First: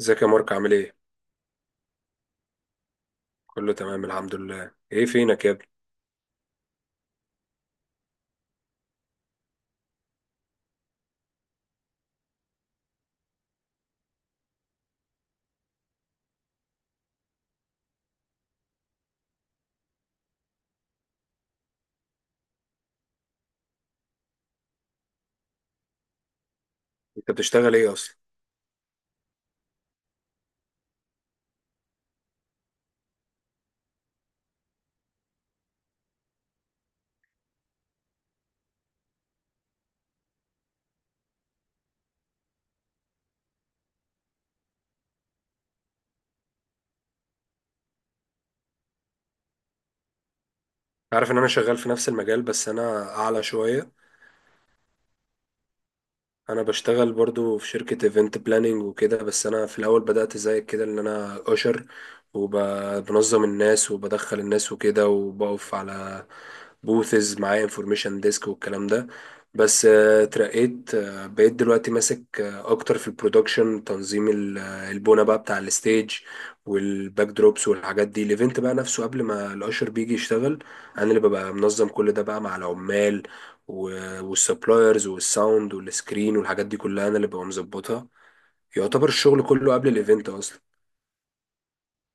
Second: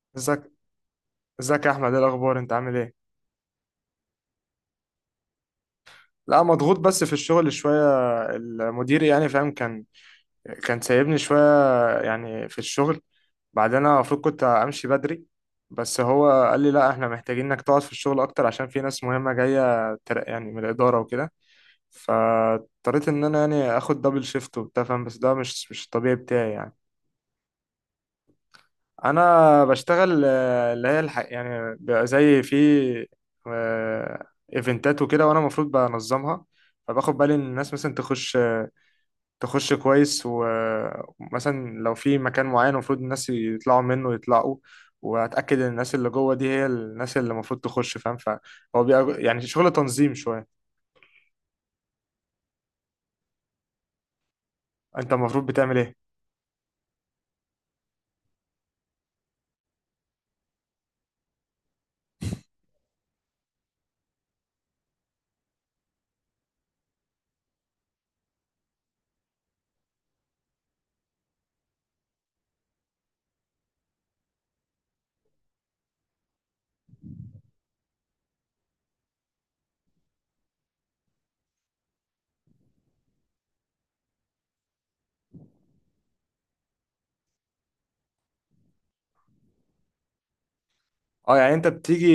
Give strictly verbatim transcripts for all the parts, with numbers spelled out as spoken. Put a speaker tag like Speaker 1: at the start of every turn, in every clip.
Speaker 1: ازيك يا
Speaker 2: ازيك.
Speaker 1: مارك عامل ايه؟
Speaker 2: ازيك يا احمد، ايه الاخبار؟ انت عامل ايه؟
Speaker 1: كله تمام الحمد لله، ايه فينك يا ابني؟
Speaker 2: لا، مضغوط بس في الشغل شويه. المدير يعني فاهم، كان كان سايبني شويه يعني في الشغل. بعدين انا المفروض كنت امشي بدري، بس هو قال لي لا، احنا محتاجين انك تقعد في الشغل اكتر عشان في ناس مهمه جايه تر- يعني من الاداره وكده. فاضطريت ان انا يعني اخد دبل شيفت وبتاع، فاهم؟ بس ده مش مش الطبيعي بتاعي يعني.
Speaker 1: انت بتشتغل ايه اصلا؟
Speaker 2: انا بشتغل آه، اللي هي الح... يعني بيبقى زي في آه، ايفنتات وكده، وانا المفروض بنظمها. فباخد بالي ان الناس مثلا تخش آه، تخش كويس، ومثلا لو في مكان معين المفروض الناس يطلعوا منه يطلعوا، واتاكد ان الناس اللي جوه دي هي الناس اللي المفروض تخش، فاهم؟ فهو بيبقى يعني شغل تنظيم شويه.
Speaker 1: عارف ان انا شغال في نفس المجال، بس انا اعلى شوية.
Speaker 2: انت المفروض بتعمل ايه؟
Speaker 1: انا بشتغل برضو في شركة ايفنت بلاننج وكده، بس انا في الاول بدأت زي كده ان انا اشر، وبنظم الناس وبدخل الناس وكده، وبقف على بوثز معايا انفورميشن ديسك والكلام ده. بس آه، اترقيت، آه، بقيت دلوقتي ماسك آه، اكتر في البرودكشن تنظيم ال- آه، البونة بقى بتاع الستيج والباك دروبس والحاجات دي. الايفنت بقى نفسه قبل ما الاشر بيجي يشتغل، انا اللي ببقى منظم كل ده بقى مع العمال والسبلايرز والساوند والسكرين والحاجات دي كلها، انا اللي ببقى مظبطها. يعتبر الشغل كله قبل الايفنت اصلا.
Speaker 2: اه يعني انت بتيجي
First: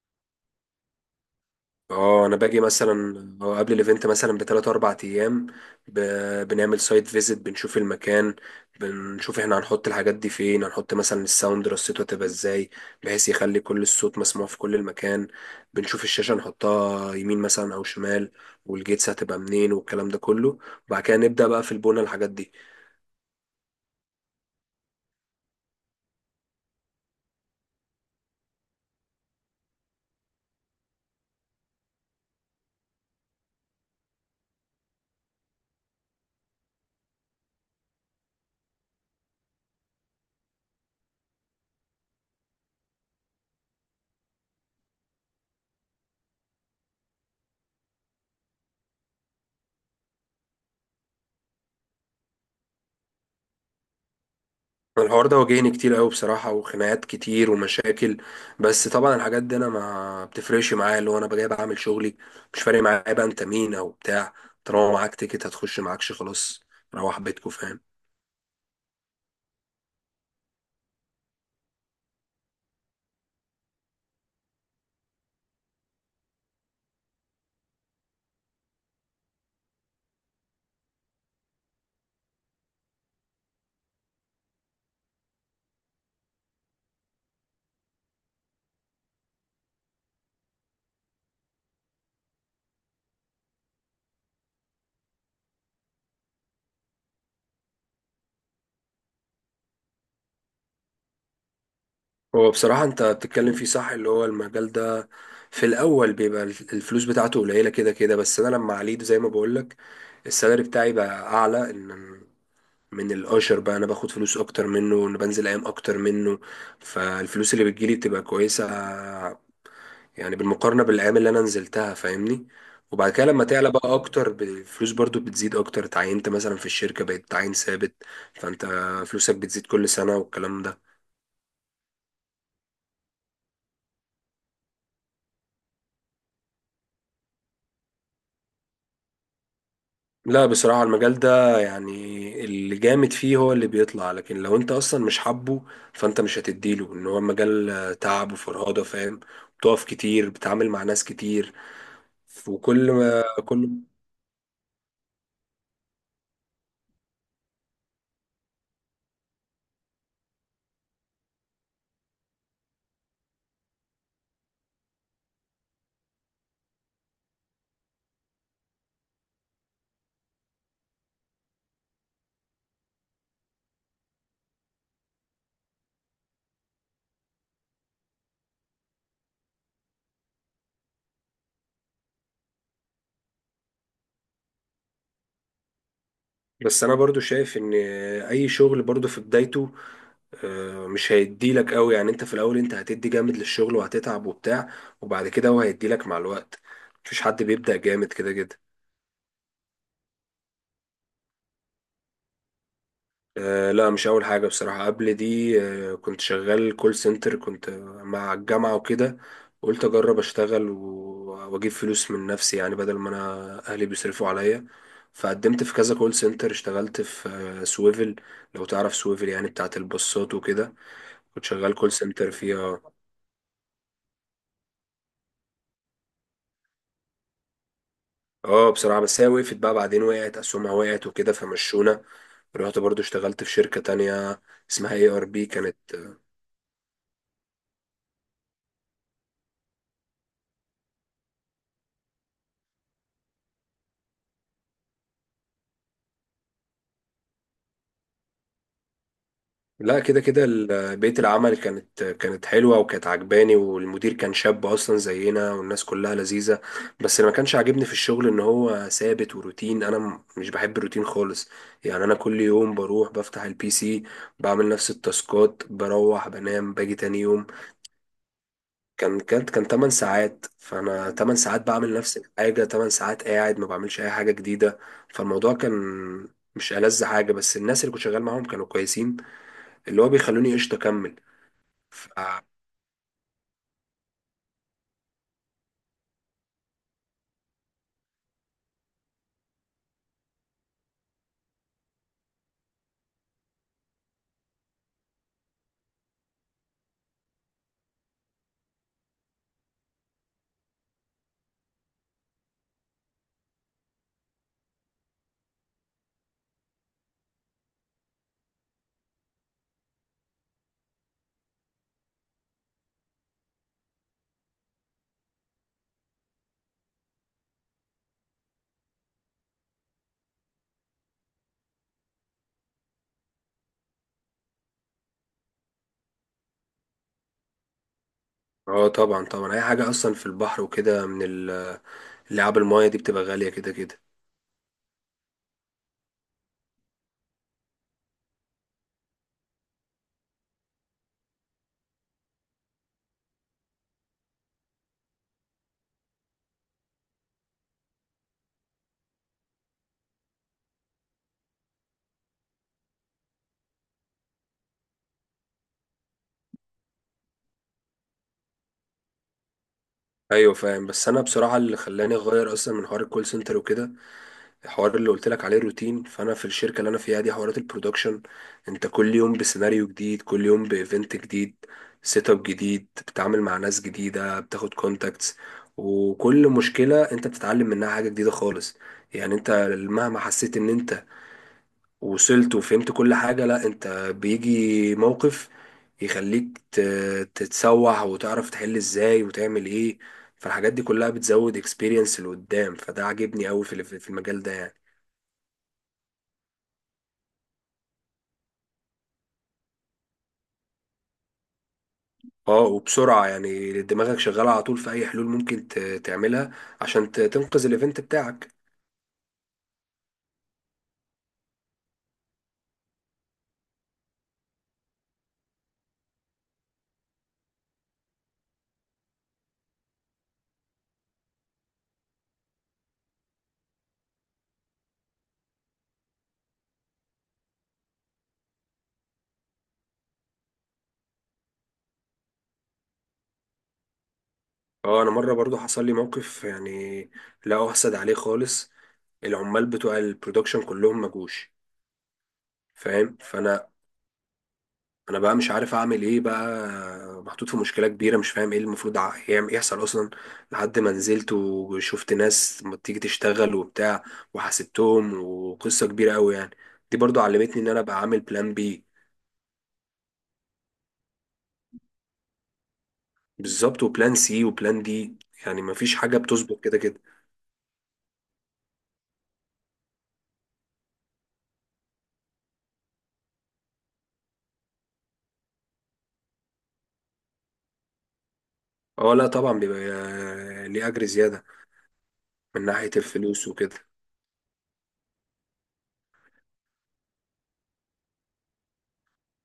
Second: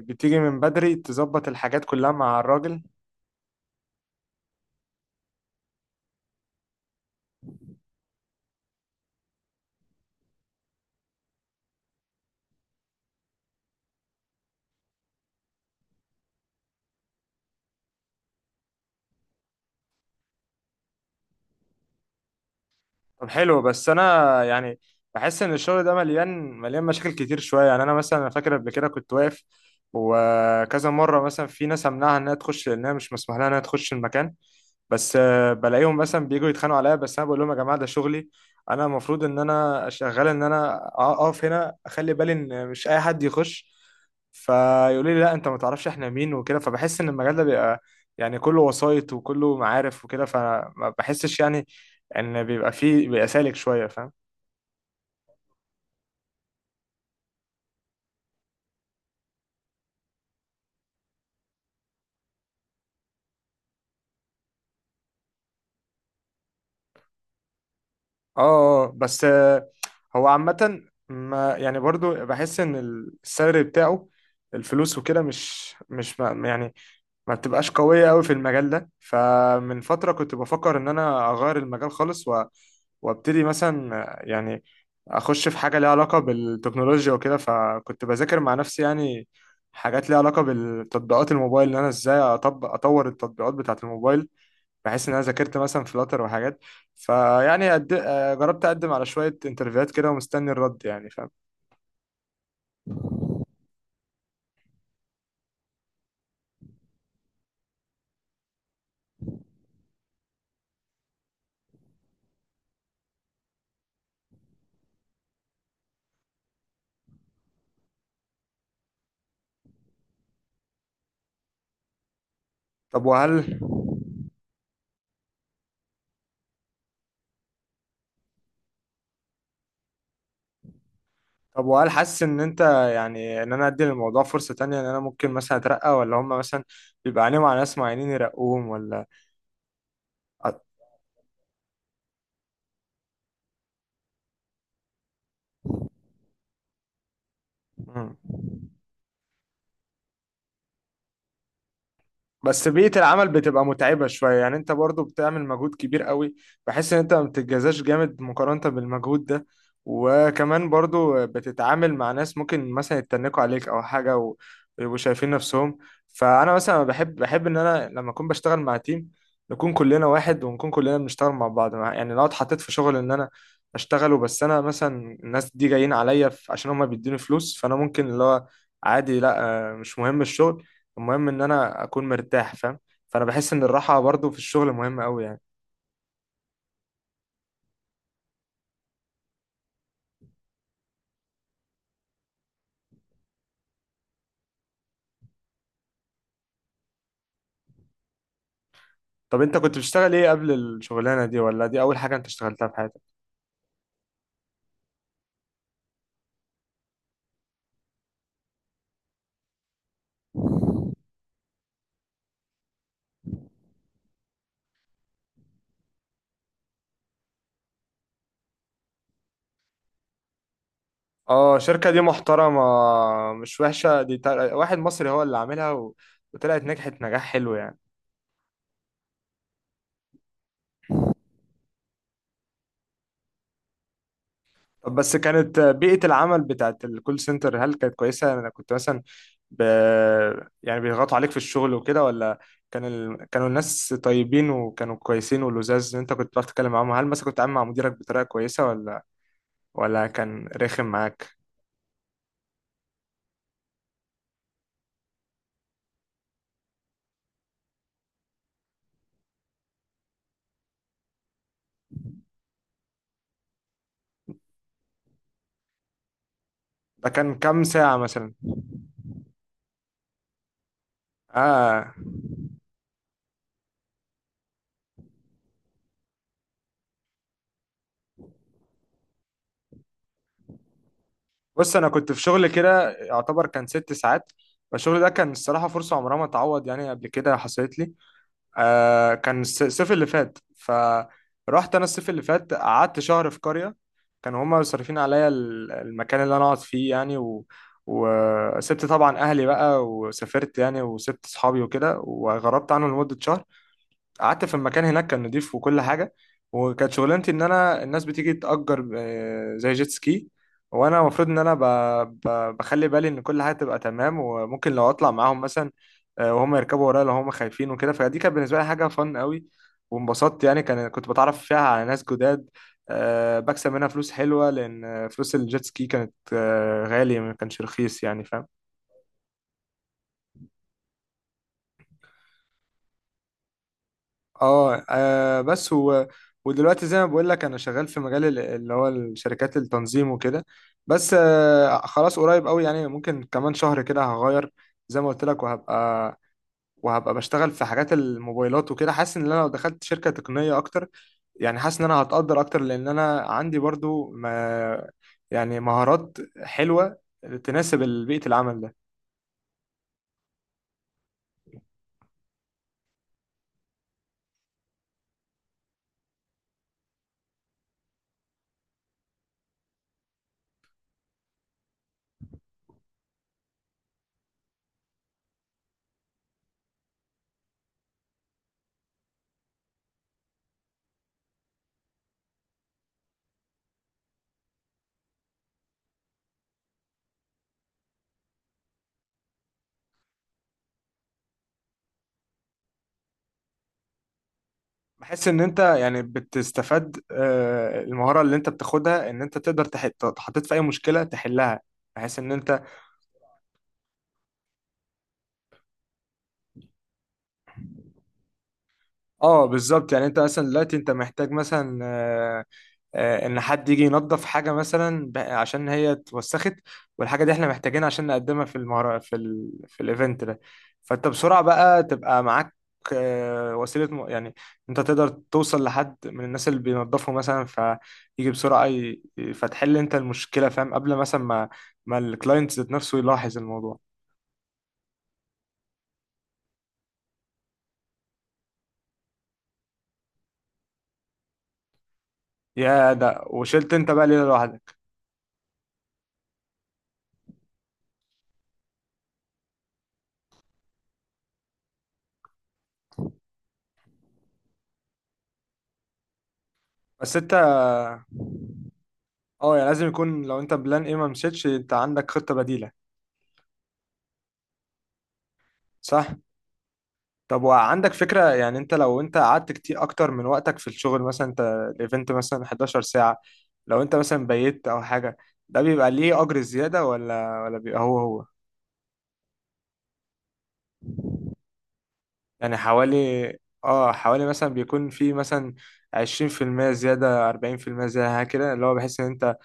Speaker 2: بتيجي من بدري تظبط الحاجات كلها
Speaker 1: اه انا
Speaker 2: مع
Speaker 1: باجي
Speaker 2: الراجل؟
Speaker 1: مثلا آه، قبل الايفنت مثلا بثلاث اربع ايام، ب- بنعمل سايت فيزيت، بنشوف المكان، بنشوف احنا هنحط الحاجات دي فين، هنحط مثلا الساوند رصيته هتبقى ازاي بحيث يخلي كل الصوت مسموع في كل المكان، بنشوف الشاشة نحطها يمين مثلا او شمال، والجيتس هتبقى منين والكلام ده كله. وبعد كده نبدأ بقى في البنى الحاجات دي.
Speaker 2: طب حلو، بس انا يعني بحس ان الشغل ده مليان مليان مشاكل كتير شويه. يعني انا مثلا، أنا فاكر قبل كده كنت واقف، وكذا مره مثلا في ناس امنعها انها تخش لانها مش مسموح لها انها تخش المكان، بس آه، بلاقيهم مثلا بييجوا يتخانقوا عليا. بس انا بقول لهم يا جماعه ده شغلي، انا المفروض ان انا شغال ان انا اقف هنا اخلي بالي ان مش اي حد يخش. فيقولوا لي لا، انت ما تعرفش احنا مين وكده. فبحس ان المجال ده بيبقى يعني كله وسايط وكله معارف وكده، فما بحسش يعني ان بيبقى فيه بيبقى سالك شويه، فاهم؟
Speaker 1: الحوار ده واجهني كتير قوي بصراحة، وخناقات كتير ومشاكل. بس طبعا الحاجات دي انا ما بتفرقش معايا، اللي هو انا جاي بعمل شغلي، مش فارق معايا بقى انت مين او بتاع، طالما معاك تيكت هتخش، معاكش خلاص روح بيتكو فاهم.
Speaker 2: اه. آه، بس آه، هو عامه، ما يعني برضو بحس ان السالري بتاعه، الفلوس وكده، مش مش ما يعني ما بتبقاش قويه قوي في المجال ده. فمن فتره كنت بفكر ان انا اغير المجال خالص، و... وابتدي مثلا آه، يعني اخش في حاجه ليها علاقه بالتكنولوجيا وكده. فكنت بذاكر مع نفسي يعني حاجات ليها علاقه بالتطبيقات الموبايل، ان انا ازاي اطبق اطور التطبيقات بتاعه الموبايل. بحيث ان انا ذاكرت مثلا فلاتر وحاجات. فيعني أد... آه، جربت اقدم على شويه انترفيوهات كده ومستني الرد، يعني فاهم.
Speaker 1: هو بصراحة انت بتتكلم فيه صح، اللي هو المجال ده في الاول بيبقى الفلوس بتاعته قليلة كده كده. بس انا لما عليت زي ما بقولك، السالري بتاعي بقى اعلى ان من الاشر، بقى انا باخد فلوس اكتر منه وانا بنزل ايام اكتر منه. فالفلوس اللي بتجيلي بتبقى كويسة، يعني بالمقارنة بالأيام اللي أنا نزلتها فاهمني.
Speaker 2: طب
Speaker 1: وبعد كده لما
Speaker 2: وهل
Speaker 1: تعلى بقى أكتر، ب- الفلوس برضو بتزيد أكتر، اتعينت مثلا في الشركة، بقيت تعين ثابت، فأنت فلوسك بتزيد كل سنة والكلام ده.
Speaker 2: طب وهل حاسس ان انت يعني ان انا ادي للموضوع فرصه تانية، ان انا ممكن مثلا اترقى، ولا هم مثلا بيبقى عليهم على ناس معينين يرقوهم ولا؟
Speaker 1: لا
Speaker 2: أ-
Speaker 1: بصراحة المجال ده يعني اللي جامد فيه هو اللي بيطلع، لكن لو أنت أصلا مش حابه فأنت مش هتديله، إن هو مجال
Speaker 2: مم.
Speaker 1: تعب وفرهدة فاهم، بتقف كتير، بتتعامل مع ناس كتير،
Speaker 2: بس
Speaker 1: وكل
Speaker 2: بيئة
Speaker 1: ما
Speaker 2: العمل بتبقى
Speaker 1: كل.
Speaker 2: متعبة شوية يعني. انت برضو بتعمل مجهود كبير قوي، بحس ان انت ما بتتجازاش جامد مقارنة بالمجهود ده. وكمان برضو بتتعامل مع ناس ممكن مثلا يتنكوا عليك او حاجة، و- ويبقوا شايفين نفسهم. فانا مثلا بحب بحب ان انا لما اكون بشتغل مع تيم نكون كلنا واحد، ونكون كلنا بنشتغل مع بعض. مع- يعني لو اتحطيت في شغل ان انا اشتغله، بس انا مثلا الناس دي جايين عليا ف- عشان هما بيدوني فلوس، فانا ممكن اللي هو عادي، لا، آه، مش مهم الشغل، المهم ان انا اكون مرتاح، فاهم؟ فانا بحس ان الراحه برضو في الشغل مهمه قوي يعني.
Speaker 1: بس أنا برضو شايف إن أي شغل برضو في بدايته آه، مش هيدي لك قوي، يعني انت في الاول انت هتدي جامد للشغل وهتتعب وبتاع، وبعد كده هو هيدي لك مع الوقت، مفيش حد بيبدأ جامد كده كده.
Speaker 2: طب انت كنت بتشتغل ايه قبل الشغلانه دي؟ ولا دي اول حاجه انت اشتغلتها في حياتك؟
Speaker 1: آه لا مش اول حاجة بصراحة، قبل دي آه كنت شغال كول سنتر، كنت مع الجامعة وكده، قلت اجرب اشتغل و- واجيب فلوس من نفسي يعني، بدل ما انا اهلي بيصرفوا عليا. فقدمت في كذا كول سنتر، اشتغلت في آه، سويفل، لو تعرف سويفل يعني بتاعت البصات وكده، كنت
Speaker 2: اه،
Speaker 1: شغال
Speaker 2: شركه
Speaker 1: كول
Speaker 2: دي
Speaker 1: سنتر
Speaker 2: محترمه.
Speaker 1: فيها.
Speaker 2: مش وحشه دي، تا- واحد مصري هو اللي عاملها و... وطلعت نجحت نجاح حلو يعني.
Speaker 1: اه بصراحة بس هي وقفت بقى بعدين، وقعت أسهمها، وقعت وكده فمشونا. رحت برضو اشتغلت في شركة تانية، اسمها
Speaker 2: طب
Speaker 1: اي
Speaker 2: بس
Speaker 1: ار بي
Speaker 2: كانت
Speaker 1: كانت.
Speaker 2: بيئه العمل بتاعت الكول سنتر هل كانت كويسه؟ يعني انا كنت مثلا ب... يعني بيضغطوا عليك في الشغل وكده، ولا كان ال... كانوا الناس طيبين وكانوا كويسين ولزاز؟ إن انت كنت بتعرف تتكلم معاهم، هل مثلا كنت عامل مع مديرك بطريقه كويسه، ولا
Speaker 1: لا
Speaker 2: ولا
Speaker 1: كده كده
Speaker 2: كان رخم
Speaker 1: ال- بيئة
Speaker 2: معاك؟
Speaker 1: العمل كانت كانت حلوة وكانت عجباني، والمدير كان شاب أصلا زينا، والناس كلها لذيذة. بس اللي ما كانش عاجبني في الشغل إن هو ثابت وروتين، أنا م- مش بحب الروتين خالص، يعني أنا كل يوم بروح بفتح البي سي، بعمل نفس التاسكات، بروح بنام، باجي
Speaker 2: ده
Speaker 1: تاني
Speaker 2: كان
Speaker 1: يوم.
Speaker 2: كام ساعة مثلا؟
Speaker 1: كان كانت كان 8 ساعات، فانا 8 ساعات
Speaker 2: اه،
Speaker 1: بعمل نفس الحاجه، 8 ساعات قاعد ما بعملش اي حاجه جديده. فالموضوع كان مش ألذ حاجه، بس الناس اللي كنت شغال معاهم كانوا كويسين، اللي هو بيخلوني قشطه اكمل.
Speaker 2: بص انا
Speaker 1: ف...
Speaker 2: كنت في شغل كده يعتبر كان ست ساعات، فالشغل ده كان الصراحة فرصة عمرها ما تعوض يعني. قبل كده حصلت لي، آه، كان الس- الصيف اللي فات، فرحت انا الصيف اللي فات قعدت شهر في قرية. كانوا هما صارفين عليا ال- المكان اللي انا اقعد فيه يعني، و... وسبت طبعا اهلي بقى وسافرت يعني، وسبت صحابي وكده وغربت عنهم لمدة شهر. قعدت في المكان هناك كان نضيف وكل حاجه، وكانت شغلانتي ان انا الناس بتيجي تأجر آه، زي جيت سكي، وانا المفروض ان انا ب... ب... بخلي بالي ان كل حاجه تبقى تمام. وممكن لو اطلع معاهم مثلا، آه، وهم يركبوا ورايا لو هم خايفين وكده. فدي كانت بالنسبه لي حاجه فن قوي وانبسطت يعني، كان كنت بتعرف فيها على ناس جداد، آه، بكسب منها فلوس حلوه، لان فلوس الجيت سكي كانت آه، غاليه، ما كانش رخيص يعني، فاهم؟
Speaker 1: اه طبعا طبعا، اي حاجه اصلا في البحر وكده من ال- اللعاب المايه دي بتبقى غاليه كده كده.
Speaker 2: اه. آه، بس و... ودلوقتي زي ما بقول لك انا شغال في مجال ال- اللي هو الشركات التنظيم وكده. بس آه، خلاص قريب قوي يعني، ممكن كمان شهر كده هغير زي ما قلت لك، وهبقى وهبقى بشتغل في حاجات الموبايلات وكده. حاسس ان انا لو دخلت شركة تقنية اكتر يعني، حاسس ان انا هتقدر اكتر، لان انا عندي برضو ما يعني مهارات حلوة تناسب بيئة العمل.
Speaker 1: ايوه فاهم، بس انا بصراحه اللي خلاني اغير اصلا من حوار الكول سنتر وكده، الحوار اللي قلت لك عليه الروتين. فانا في الشركه اللي انا فيها دي، حوارات البرودكشن انت كل يوم بسيناريو جديد، كل يوم بايفنت جديد، سيت اب جديد، بتتعامل مع ناس جديده، بتاخد كونتاكتس، وكل مشكله انت بتتعلم منها حاجه جديده خالص. يعني انت مهما حسيت ان انت وصلت وفهمت كل حاجه، لا انت بيجي موقف يخليك ت- تتسوح، وتعرف تحل ازاي وتعمل ايه. فالحاجات دي كلها بتزود اكسبيرينس لقدام، فده عاجبني قوي في في المجال ده يعني.
Speaker 2: بحس ان انت يعني بتستفاد، آه، المهاره اللي انت بتاخدها ان انت تقدر تح- تحطيت في اي مشكله تحلها، بحيث ان
Speaker 1: اه
Speaker 2: انت.
Speaker 1: وبسرعة، يعني دماغك شغالة على طول في أي حلول ممكن ت- تعملها عشان ت- تنقذ الإيفنت بتاعك.
Speaker 2: اه بالظبط. يعني انت مثلا دلوقتي انت محتاج مثلا آه، آه، ان حد يجي ينظف حاجه مثلا ب- عشان هي اتوسخت، والحاجه دي احنا محتاجينها عشان نقدمها في المهر... في ال... في الايفنت ده. فانت بسرعه بقى تبقى معاك آه، وسيله م... يعني انت تقدر توصل لحد من الناس اللي بينظفوا مثلا، فيجي بسرعه ي... فتحل انت المشكله، فاهم، قبل مثلا ما ما الكلاينت ذات نفسه يلاحظ الموضوع.
Speaker 1: اه أنا مرة برضو حصل لي موقف يعني لا أحسد عليه خالص، العمال بتوع البرودكشن كلهم مجوش
Speaker 2: يا
Speaker 1: فاهم.
Speaker 2: ده
Speaker 1: فأنا
Speaker 2: وشلت انت بقى ليله لوحدك.
Speaker 1: أنا بقى مش عارف أعمل إيه بقى، محطوط في مشكلة كبيرة، مش فاهم إيه المفروض ع- يعم- يحصل أصلا، لحد ما نزلت وشفت ناس ما تيجي تشتغل وبتاع، وحاسبتهم وقصة كبيرة أوي يعني. دي
Speaker 2: بس
Speaker 1: برضو
Speaker 2: انت،
Speaker 1: علمتني إن أنا أبقى عامل بلان بي،
Speaker 2: اه يعني لازم يكون، لو انت بلان ايه ما مشيتش انت عندك خطه بديله.
Speaker 1: بالظبط، وبلان سي وبلان دي، يعني مفيش
Speaker 2: صح.
Speaker 1: حاجة بتظبط كده كده.
Speaker 2: طب وعندك فكرة، يعني انت لو انت قعدت كتير اكتر من وقتك في الشغل، مثلا انت الايفنت مثلا حداشر ساعة، لو انت مثلا بيت او حاجة، ده بيبقى ليه اجر زيادة ولا ولا بيبقى هو هو؟
Speaker 1: اه لا طبعا بيبقى آه، ليه أجر زيادة،
Speaker 2: يعني
Speaker 1: من ناحية
Speaker 2: حوالي،
Speaker 1: الفلوس وكده.
Speaker 2: اه حوالي مثلا بيكون في مثلا عشرين بالمية زيادة، اربعين بالمية زيادة كده، اللي هو بحيث ان انت،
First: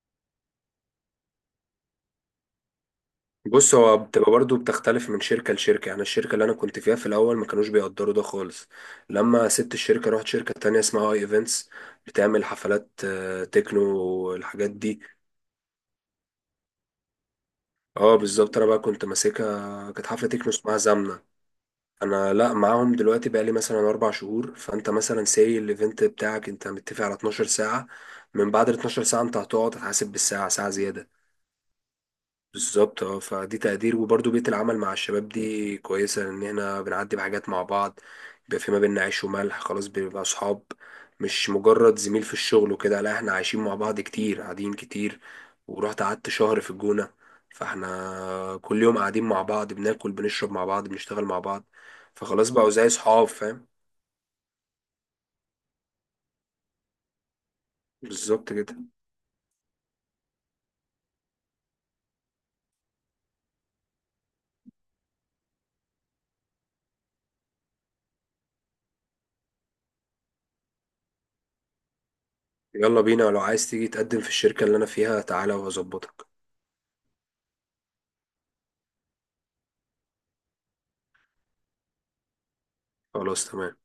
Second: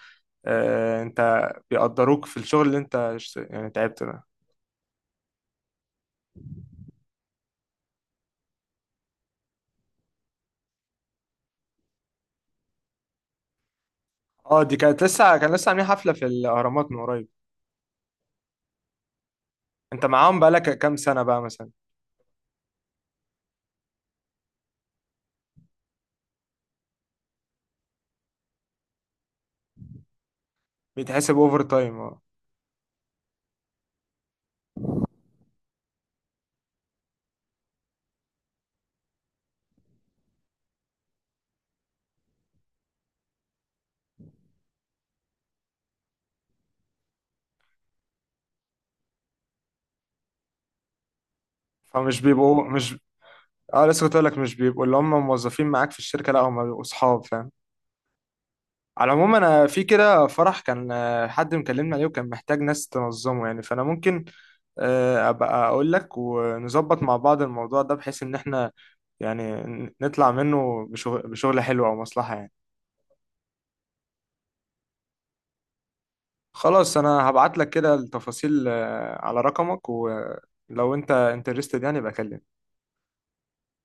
Speaker 2: آه انت بيقدروك في الشغل اللي انت اشت- يعني
Speaker 1: بص هو
Speaker 2: تعبت ده.
Speaker 1: بتبقى برضو بتختلف من شركة لشركة، يعني الشركة اللي أنا كنت فيها في الأول ما كانوش بيقدروا ده خالص. لما سبت الشركة رحت شركة تانية اسمها اي ايفنتس، بتعمل حفلات آه، تكنو
Speaker 2: اه،
Speaker 1: والحاجات
Speaker 2: دي
Speaker 1: دي.
Speaker 2: كانت لسه، كان لسه عاملين حفلة في الاهرامات من قريب.
Speaker 1: اه بالظبط، أنا بقى كنت ماسكها،
Speaker 2: انت
Speaker 1: كانت حفلة
Speaker 2: معاهم
Speaker 1: تكنو اسمها
Speaker 2: بقالك كام سنة
Speaker 1: زمنة.
Speaker 2: بقى مثلا؟
Speaker 1: انا لا، معاهم دلوقتي بقالي مثلا اربع شهور. فانت مثلا ساي الايفنت بتاعك انت متفق على 12 ساعة، من بعد ال 12 ساعة انت هتقعد هتحاسب بالساعة، ساعة زيادة.
Speaker 2: بيتحسب اوفر تايم.
Speaker 1: بالظبط اه، فدي تقدير، وبرضه بيئة العمل مع الشباب دي كويسة، لأن احنا بنعدي بحاجات مع بعض، بيبقى في ما بيننا عيش وملح، خلاص بنبقى أصحاب، مش مجرد زميل في الشغل وكده، لا احنا عايشين مع بعض كتير، قاعدين كتير. ورحت قعدت شهر في الجونة، فاحنا كل يوم قاعدين مع بعض، بناكل بنشرب مع بعض، بنشتغل مع بعض،
Speaker 2: فمش
Speaker 1: فخلاص
Speaker 2: بيبقوا
Speaker 1: بقوا زي
Speaker 2: مش،
Speaker 1: صحاب فاهم.
Speaker 2: اه لسه كنت اقول لك، مش بيبقوا اللي هم موظفين معاك في الشركه، لا هم بيبقوا اصحاب، فاهم.
Speaker 1: بالظبط كده.
Speaker 2: على العموم انا في كده فرح، كان آه، حد مكلمني عليه وكان محتاج ناس تنظمه يعني، فانا ممكن آه، ابقى اقول لك ونظبط مع بعض الموضوع ده، بحيث ان احنا يعني ن- نطلع منه بشغل, بشغل حلو او مصلحه يعني.
Speaker 1: يلا بينا، لو عايز تيجي تقدم في الشركة اللي أنا فيها تعالى وهظبطك.
Speaker 2: خلاص انا هبعت لك كده التفاصيل آه، على رقمك، ولو انت انترستد يعني بكلمك.
Speaker 1: خلاص تمام.